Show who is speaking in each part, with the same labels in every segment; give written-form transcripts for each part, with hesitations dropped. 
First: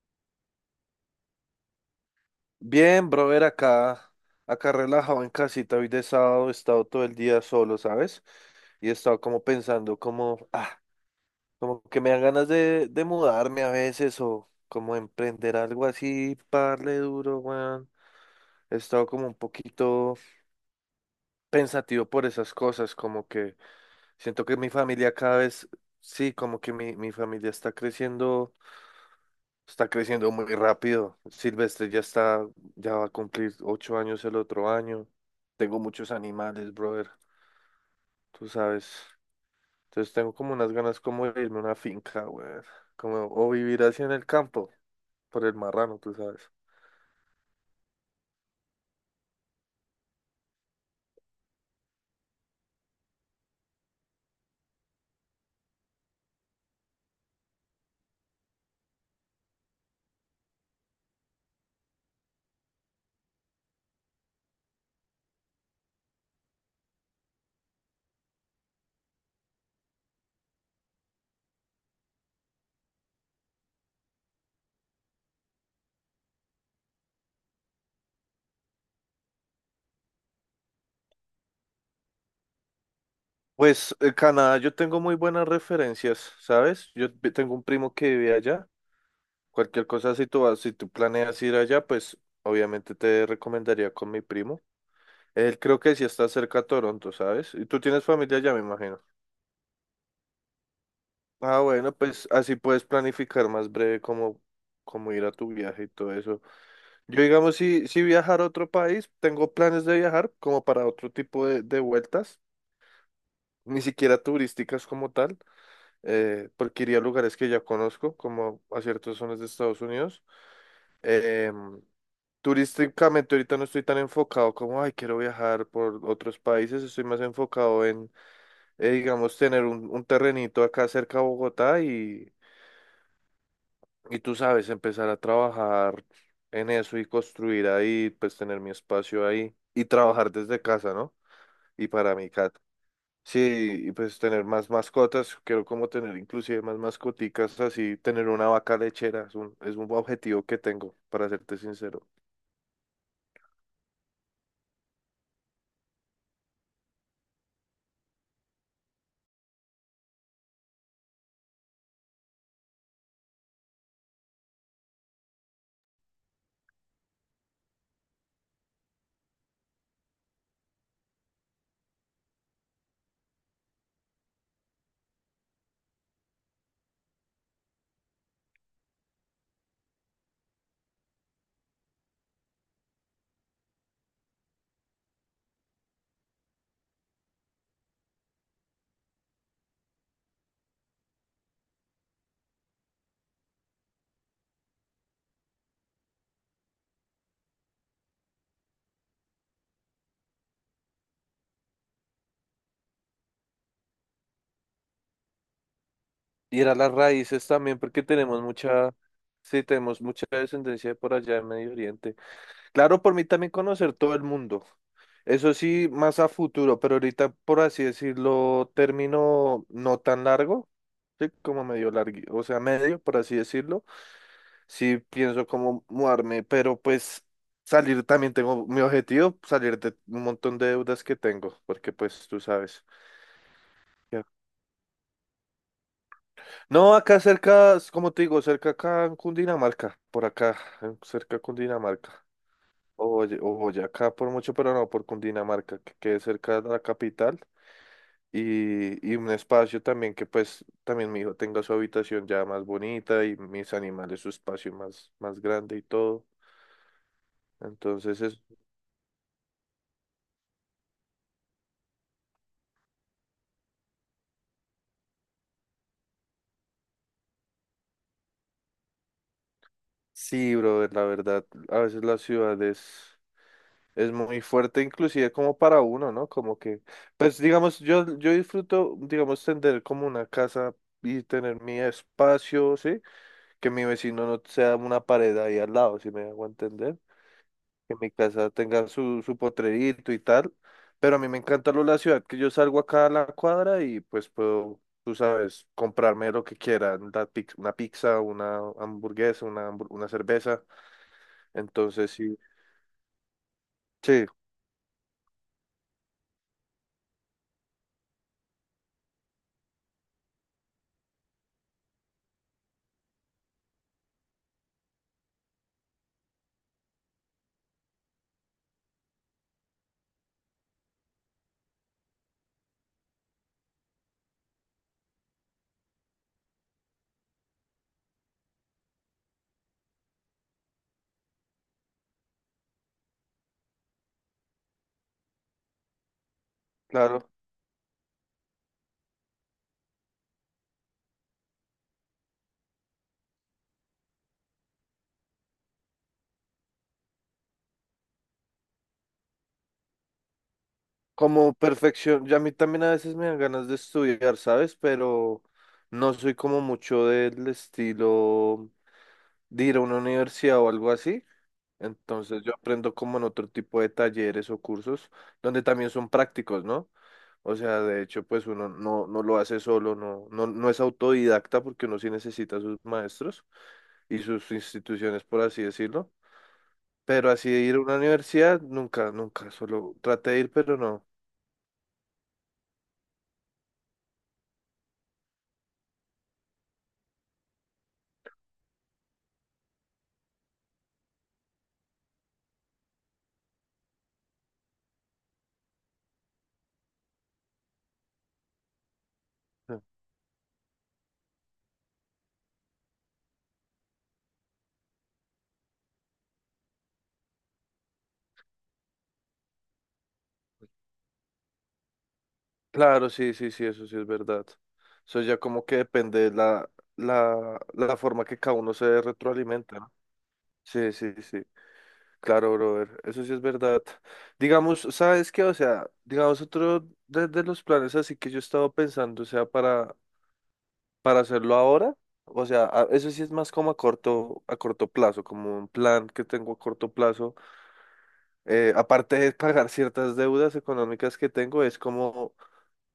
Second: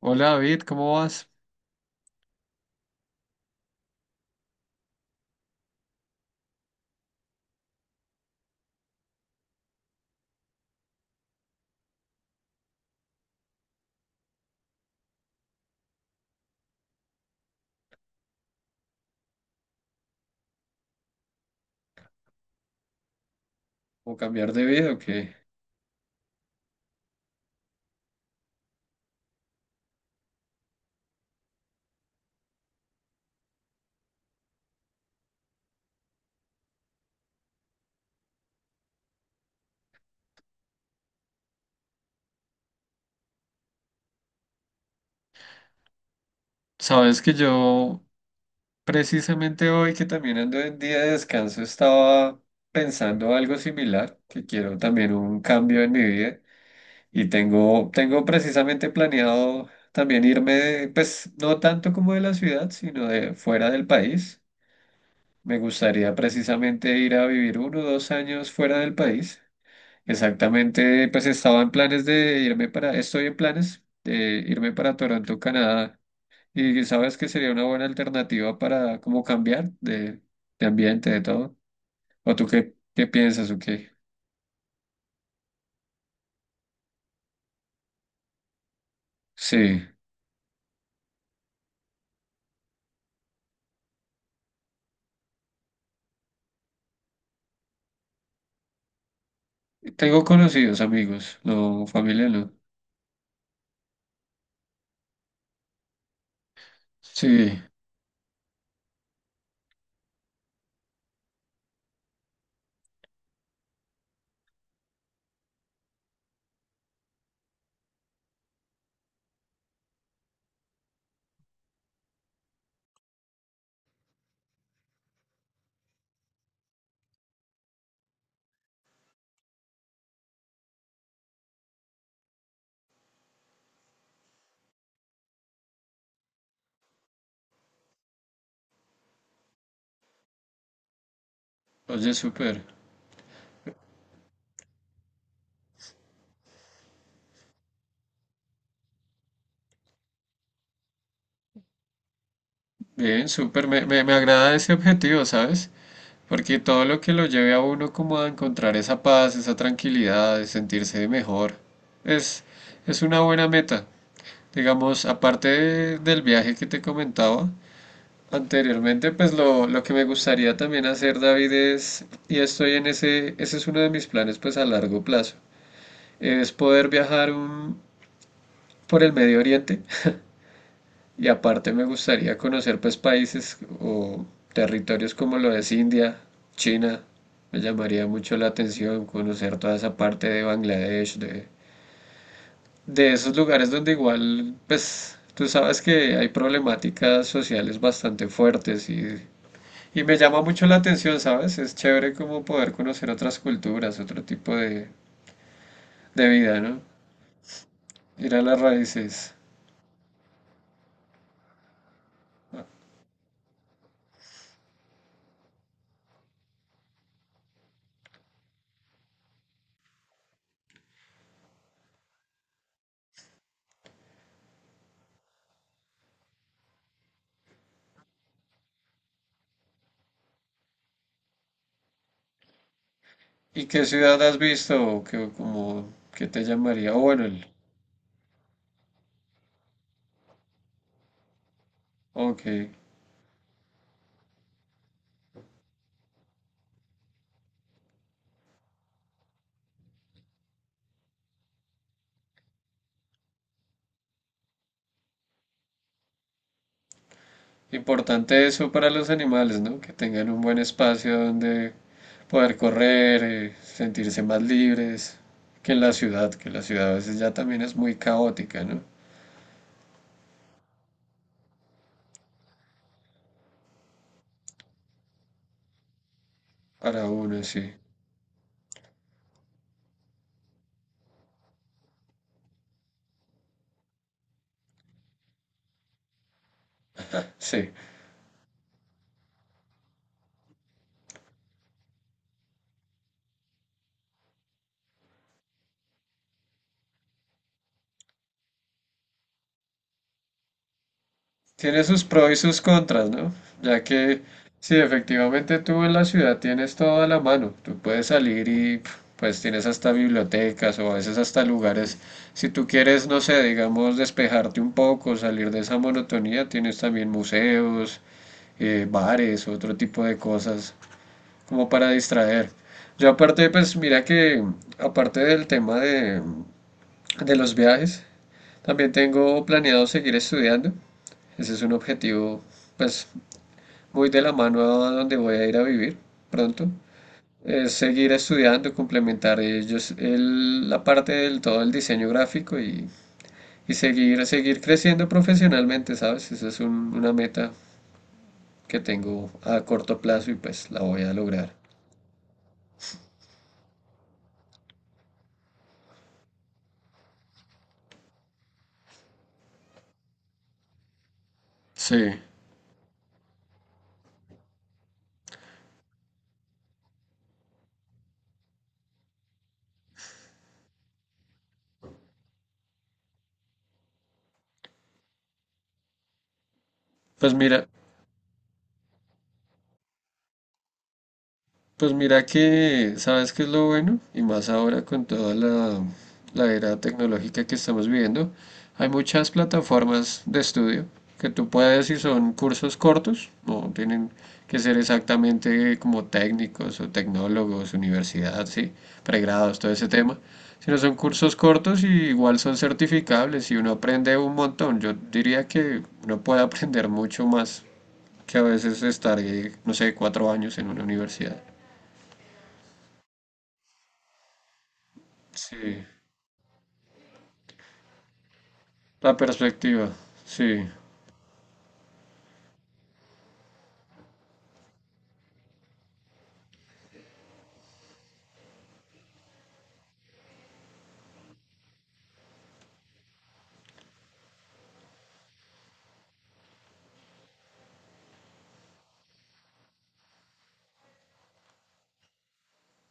Speaker 1: Hola David, ¿cómo vas?
Speaker 2: Bien, brother, acá, acá relajado en casita, hoy de sábado he estado todo el día solo, ¿sabes? Y he estado como pensando, como, como que me dan ganas de mudarme a veces o como emprender algo así, parle duro, weón. He estado como un poquito pensativo por esas cosas, como que
Speaker 1: ¿O
Speaker 2: siento
Speaker 1: cambiar
Speaker 2: que
Speaker 1: de
Speaker 2: mi
Speaker 1: vida o
Speaker 2: familia
Speaker 1: qué?
Speaker 2: cada vez, sí, como que mi familia está creciendo. Está creciendo muy rápido. Silvestre ya está, ya va a cumplir ocho años el otro año. Tengo muchos animales, brother, tú sabes. Entonces tengo como unas ganas como de irme a una finca, brother. Como, o vivir así en el campo, por el marrano, tú sabes.
Speaker 1: Sabes que yo precisamente hoy que también ando en día de descanso estaba pensando algo similar, que quiero también un cambio en mi vida y tengo precisamente planeado también irme, pues no tanto como de la ciudad, sino de fuera del país. Me gustaría precisamente ir a vivir uno o dos años fuera del país. Exactamente, pues estaba en planes de irme para, estoy en planes de irme para Toronto, Canadá, y sabes que sería una buena alternativa para como cambiar de ambiente, de todo. ¿O tú qué piensas o qué?
Speaker 2: Pues Canadá, yo tengo muy buenas referencias, ¿sabes? Tengo un primo que vive allá.
Speaker 1: Sí,
Speaker 2: Cualquier cosa, si tú vas, si tú planeas ir allá, pues obviamente te recomendaría con mi primo. Él creo que sí está cerca a Toronto, ¿sabes? Y tú tienes familia allá, me imagino.
Speaker 1: tengo conocidos amigos,
Speaker 2: Ah,
Speaker 1: no,
Speaker 2: bueno,
Speaker 1: familia
Speaker 2: pues
Speaker 1: no.
Speaker 2: así puedes planificar más breve cómo, cómo ir a tu viaje y todo eso. Yo, digamos,
Speaker 1: Sí,
Speaker 2: si viajar a otro país, tengo planes de viajar como para otro tipo de vueltas, ni siquiera turísticas como tal, porque iría a lugares que ya conozco, como a ciertas zonas de Estados Unidos. Em, Turísticamente ahorita no estoy tan enfocado como, ay, quiero viajar por otros países, estoy más enfocado en, digamos, tener un terrenito acá cerca de Bogotá. Y tú sabes, empezar a trabajar en eso y construir ahí, pues tener mi espacio ahí y trabajar desde casa, ¿no? Y
Speaker 1: oye,
Speaker 2: para mi cat.
Speaker 1: súper,
Speaker 2: Sí, y pues tener más mascotas, quiero como tener inclusive más mascoticas, así tener una vaca lechera, es un objetivo que tengo, para serte sincero.
Speaker 1: bien, súper, me agrada ese objetivo, ¿sabes? Porque todo lo que lo lleve a uno como a encontrar esa paz, esa tranquilidad, de sentirse mejor, es, es una buena meta. Digamos, del viaje que te comentaba anteriormente, pues lo que me gustaría también hacer, David, y estoy en ese es uno de mis planes, pues a largo plazo, es por el Medio Oriente y aparte me gustaría conocer pues países o territorios como lo es India, China. Me llamaría mucho la atención conocer toda esa parte de Bangladesh, de esos lugares donde igual, pues, tú sabes que hay problemáticas sociales bastante fuertes y me llama mucho la atención, ¿sabes? Es chévere como poder conocer otras culturas, otro tipo de
Speaker 2: Y
Speaker 1: vida,
Speaker 2: ir a
Speaker 1: ¿no?
Speaker 2: las raíces también, porque
Speaker 1: Ir
Speaker 2: tenemos
Speaker 1: a las
Speaker 2: mucha,
Speaker 1: raíces.
Speaker 2: sí, tenemos mucha descendencia de por allá en Medio Oriente. Claro, por mí también conocer todo el mundo. Eso sí, más a futuro, pero ahorita, por así decirlo, término no tan largo, sí, como medio largo, o sea, medio, por así decirlo. Sí pienso como mudarme, pero pues salir también tengo mi objetivo, salir de un montón de deudas que tengo, porque pues tú sabes.
Speaker 1: ¿Y qué
Speaker 2: Ya.
Speaker 1: ciudad has visto o qué, como, qué te
Speaker 2: No,
Speaker 1: llamaría? O
Speaker 2: acá
Speaker 1: bueno, el,
Speaker 2: cerca, como te digo, cerca acá en Cundinamarca, por acá, cerca de Cundinamarca.
Speaker 1: ok.
Speaker 2: Oye, oye, acá por mucho, pero no por Cundinamarca, que quede cerca de la capital y un espacio también que pues también mi hijo tenga su habitación ya más bonita y mis animales su espacio más, más grande y todo. Entonces es,
Speaker 1: Importante eso para los animales, ¿no? Que tengan un buen espacio donde poder correr, sentirse más libres que en la ciudad, que la ciudad a veces ya también es muy caótica, ¿no?
Speaker 2: sí, brother, la verdad, a veces la ciudad es muy fuerte, inclusive como para uno, ¿no? Como que,
Speaker 1: Para
Speaker 2: pues
Speaker 1: uno, sí.
Speaker 2: digamos, yo disfruto, digamos, tener como una casa y tener mi espacio, ¿sí? Que mi vecino no sea una pared ahí al lado, si me hago entender,
Speaker 1: Sí.
Speaker 2: que mi casa tenga su potrerito y tal, pero a mí me encanta lo de la ciudad, que yo salgo acá a la cuadra y pues puedo, tú sabes, comprarme lo que quiera, una pizza, una hamburguesa, una cerveza,
Speaker 1: Tiene sus
Speaker 2: entonces
Speaker 1: pros
Speaker 2: sí,
Speaker 1: y sus contras, ¿no? Ya que
Speaker 2: sí,
Speaker 1: si efectivamente tú en la ciudad tienes todo a la mano, tú puedes salir y pf, pues tienes hasta bibliotecas o a veces hasta lugares, si tú quieres, no sé, digamos, despejarte un poco, salir de esa monotonía, tienes también museos, bares, otro tipo de cosas como para distraer. Yo aparte, pues mira que aparte del tema de los viajes, también tengo planeado seguir estudiando. Ese es un objetivo, pues, muy de la mano a donde voy a ir a vivir pronto.
Speaker 2: claro,
Speaker 1: Es seguir estudiando, complementar ellos la parte del todo el diseño gráfico y seguir creciendo profesionalmente, ¿sabes? Una meta que tengo a corto plazo y pues la voy a
Speaker 2: como
Speaker 1: lograr.
Speaker 2: perfección, ya a mí también a veces me dan ganas de estudiar, ¿sabes? Pero no soy como mucho del estilo de ir a una universidad o algo así.
Speaker 1: Sí,
Speaker 2: Entonces yo aprendo como en otro tipo de talleres o cursos donde también son prácticos, ¿no? O sea, de hecho, pues uno no, no lo hace solo, no es autodidacta porque uno sí necesita a sus maestros y sus instituciones, por así decirlo. Pero
Speaker 1: pues
Speaker 2: así de
Speaker 1: mira,
Speaker 2: ir a una universidad, nunca, nunca, solo traté de ir, pero no.
Speaker 1: pues mira que, ¿sabes qué es lo bueno? Y más ahora con toda la era tecnológica que estamos viviendo, hay muchas plataformas de estudio que tú puedes, si son cursos cortos, no tienen que ser exactamente como técnicos o tecnólogos, universidad, sí, pregrados, todo
Speaker 2: Eh,
Speaker 1: ese tema, sino son cursos cortos y igual son certificables y uno aprende un montón. Yo diría que uno puede aprender mucho más que a veces estar, no sé, cuatro años en una universidad.
Speaker 2: Claro, sí, sí, sí, eso sí es verdad. Eso ya como que
Speaker 1: Sí,
Speaker 2: depende de la, la forma que cada uno se
Speaker 1: la
Speaker 2: retroalimenta, ¿no?
Speaker 1: perspectiva, sí.
Speaker 2: Sí, sí, sí. Claro, brother, eso sí es verdad. Digamos, ¿sabes qué? O sea, digamos, otro de los planes así que yo he estado pensando, o sea, para hacerlo ahora, o sea, eso sí es más como a corto plazo, como un plan que tengo a corto plazo. Aparte de pagar ciertas deudas económicas que tengo, es como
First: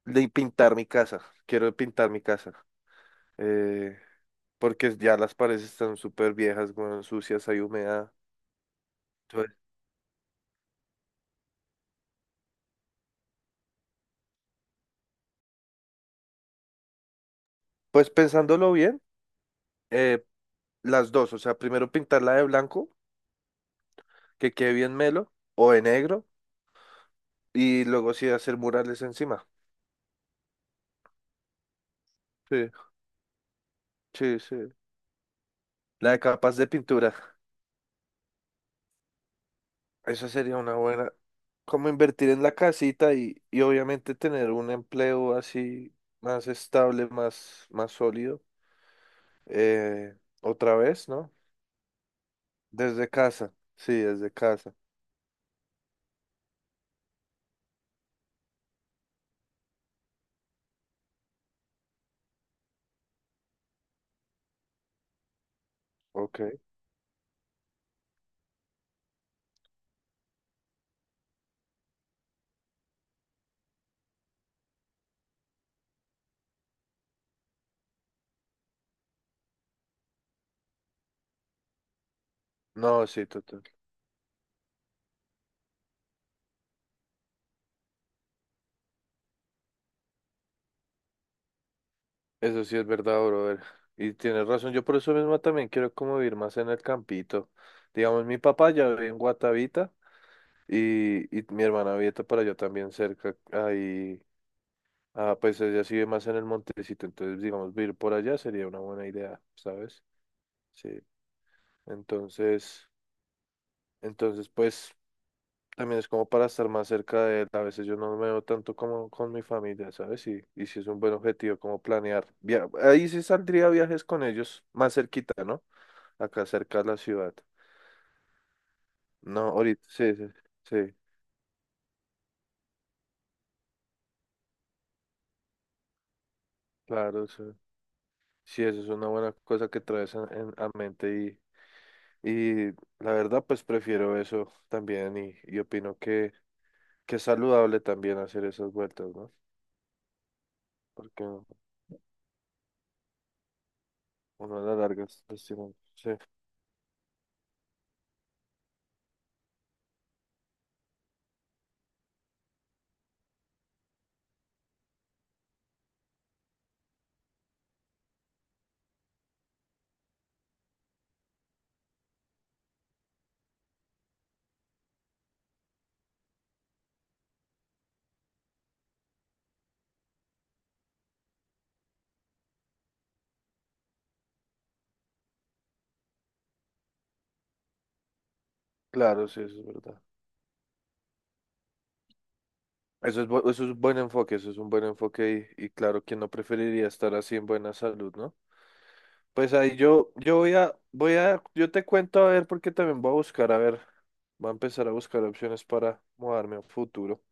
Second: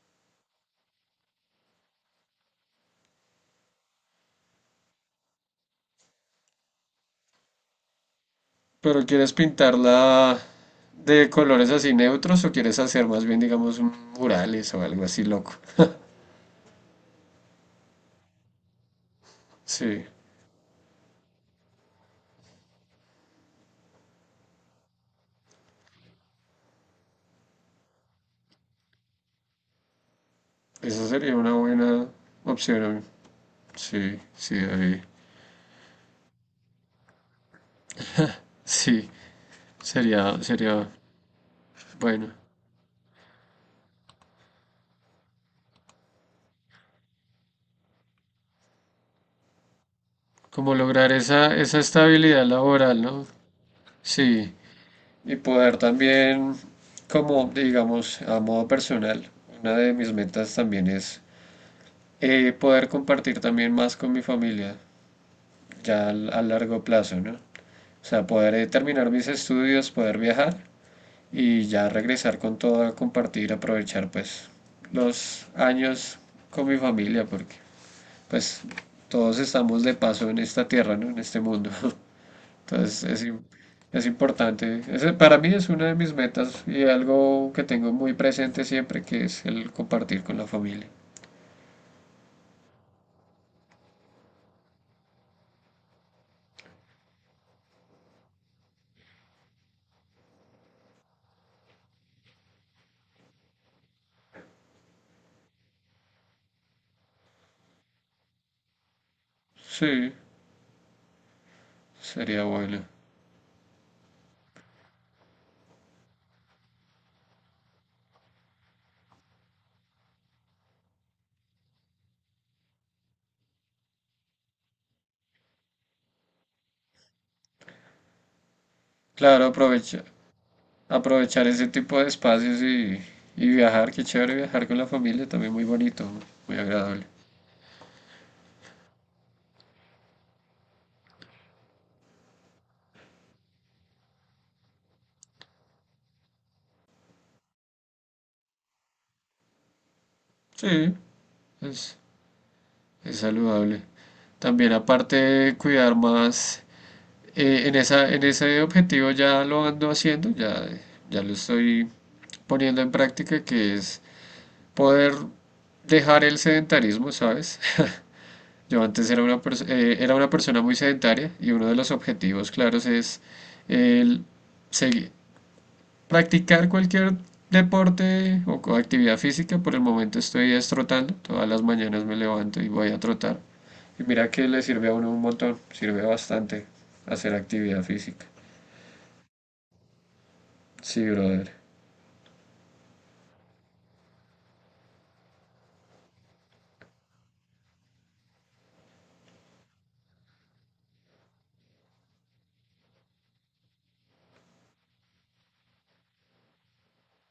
Speaker 2: de pintar mi casa. Quiero pintar mi casa, eh, porque ya las paredes están súper viejas, bueno, sucias, hay humedad.
Speaker 1: ¿Pero quieres
Speaker 2: Entonces,
Speaker 1: pintarla de colores así neutros o quieres hacer más bien, digamos, un murales o algo así loco?
Speaker 2: pues pensándolo bien,
Speaker 1: Sí,
Speaker 2: eh, las dos, o sea, primero pintarla de blanco, que quede bien melo, o de negro, y luego sí hacer murales encima.
Speaker 1: esa sería una buena
Speaker 2: Sí,
Speaker 1: opción. A mí. Sí,
Speaker 2: sí,
Speaker 1: sí,
Speaker 2: sí.
Speaker 1: David.
Speaker 2: La de capas de pintura.
Speaker 1: Sí,
Speaker 2: Esa
Speaker 1: sería,
Speaker 2: sería una
Speaker 1: sería
Speaker 2: buena. Como invertir
Speaker 1: bueno.
Speaker 2: en la casita y obviamente tener un empleo así más estable, más, más sólido, eh, otra
Speaker 1: Como
Speaker 2: vez,
Speaker 1: lograr
Speaker 2: ¿no?
Speaker 1: esa, esa estabilidad laboral,
Speaker 2: Desde
Speaker 1: ¿no?
Speaker 2: casa. Sí, desde
Speaker 1: Sí.
Speaker 2: casa.
Speaker 1: Y poder también, como digamos, a modo personal, una de mis metas también es poder compartir también más con mi familia, ya
Speaker 2: Ok.
Speaker 1: a largo plazo, ¿no? O sea, poder terminar mis estudios, poder viajar y ya regresar con todo a compartir, aprovechar pues los años con mi familia, porque pues todos estamos de paso en esta tierra, ¿no? En este mundo. Entonces
Speaker 2: No, sí,
Speaker 1: es, im-
Speaker 2: total.
Speaker 1: es importante. Ese para mí es una de mis metas y algo que tengo muy presente siempre, que es el compartir con la familia.
Speaker 2: Eso sí es verdad, brother. Y tienes razón, yo por eso mismo también quiero como vivir más en el campito. Digamos, mi papá ya vive en Guatavita y mi hermana vive para allá también cerca. Ahí, pues ella sí vive más en el montecito, entonces digamos, vivir por allá sería una buena idea, ¿sabes?
Speaker 1: Sí,
Speaker 2: Sí.
Speaker 1: sería bueno.
Speaker 2: Entonces, entonces pues también es como para estar más cerca de él. A veces yo no me veo tanto como con mi familia, ¿sabes? Y sí es un buen objetivo como planear. Ahí sí saldría viajes con ellos más cerquita, ¿no? Acá cerca de la ciudad. No,
Speaker 1: Claro,
Speaker 2: ahorita,
Speaker 1: aprovecha-
Speaker 2: sí, sí, sí,
Speaker 1: aprovechar ese tipo de espacios y viajar, qué chévere viajar con la familia, también muy bonito, muy agradable.
Speaker 2: claro, sí, sí, eso es una buena cosa que traes a, a mente y la verdad, pues prefiero eso también y opino que es saludable también hacer esas vueltas, ¿no?
Speaker 1: Sí,
Speaker 2: Porque uno
Speaker 1: es, es saludable.
Speaker 2: a la
Speaker 1: También
Speaker 2: larga
Speaker 1: aparte
Speaker 2: es
Speaker 1: de
Speaker 2: lastimado.
Speaker 1: cuidar
Speaker 2: Sí,
Speaker 1: más, en en ese objetivo ya lo ando haciendo, ya, ya lo estoy poniendo en práctica, que es poder dejar el sedentarismo, ¿sabes? Yo antes era era una persona muy sedentaria y uno de los objetivos claros es el segui- practicar cualquier deporte o actividad física. Por el momento estoy es trotando, todas las mañanas me levanto y voy a trotar. Y mira que le sirve a uno un montón, sirve bastante hacer actividad física.
Speaker 2: claro, sí, eso es verdad.
Speaker 1: Sí, brother.
Speaker 2: Eso es, eso es un buen enfoque, eso es un buen enfoque y claro, ¿quién no preferiría estar así en buena salud, ¿no? Pues ahí yo, yo voy a, voy a, yo te cuento a ver porque también voy a buscar, a ver, voy a empezar a buscar opciones para mudarme a futuro.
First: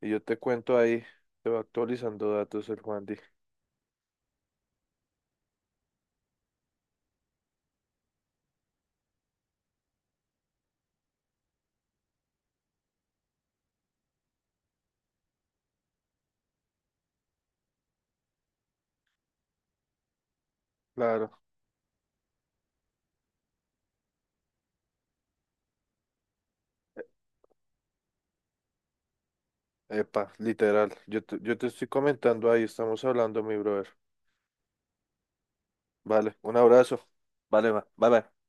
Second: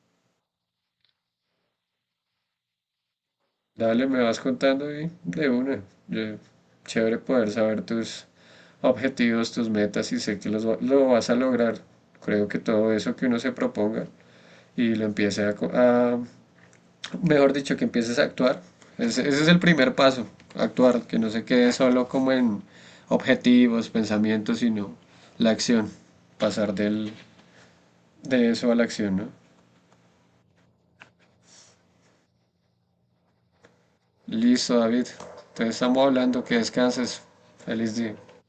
Speaker 2: Y yo te cuento ahí, te va actualizando datos el Juan Di.
Speaker 1: Dale, me vas contando y de una. Yo- Chévere poder saber tus objetivos, tus metas y sé que lo vas a lograr. Creo que todo eso que uno se proponga y lo empiece a, mejor dicho, que empieces a actuar. Ese es el primer paso, actuar, que no
Speaker 2: Claro.
Speaker 1: se quede solo como en objetivos, pensamientos, sino la acción, pasar de eso a la acción, ¿no?
Speaker 2: Epa, literal. Yo te estoy comentando ahí, estamos hablando, mi brother.
Speaker 1: Listo, David. Entonces estamos
Speaker 2: Vale,
Speaker 1: hablando,
Speaker 2: un
Speaker 1: que
Speaker 2: abrazo.
Speaker 1: descanses.
Speaker 2: Vale, va.
Speaker 1: Feliz
Speaker 2: Bye,
Speaker 1: día.
Speaker 2: bye.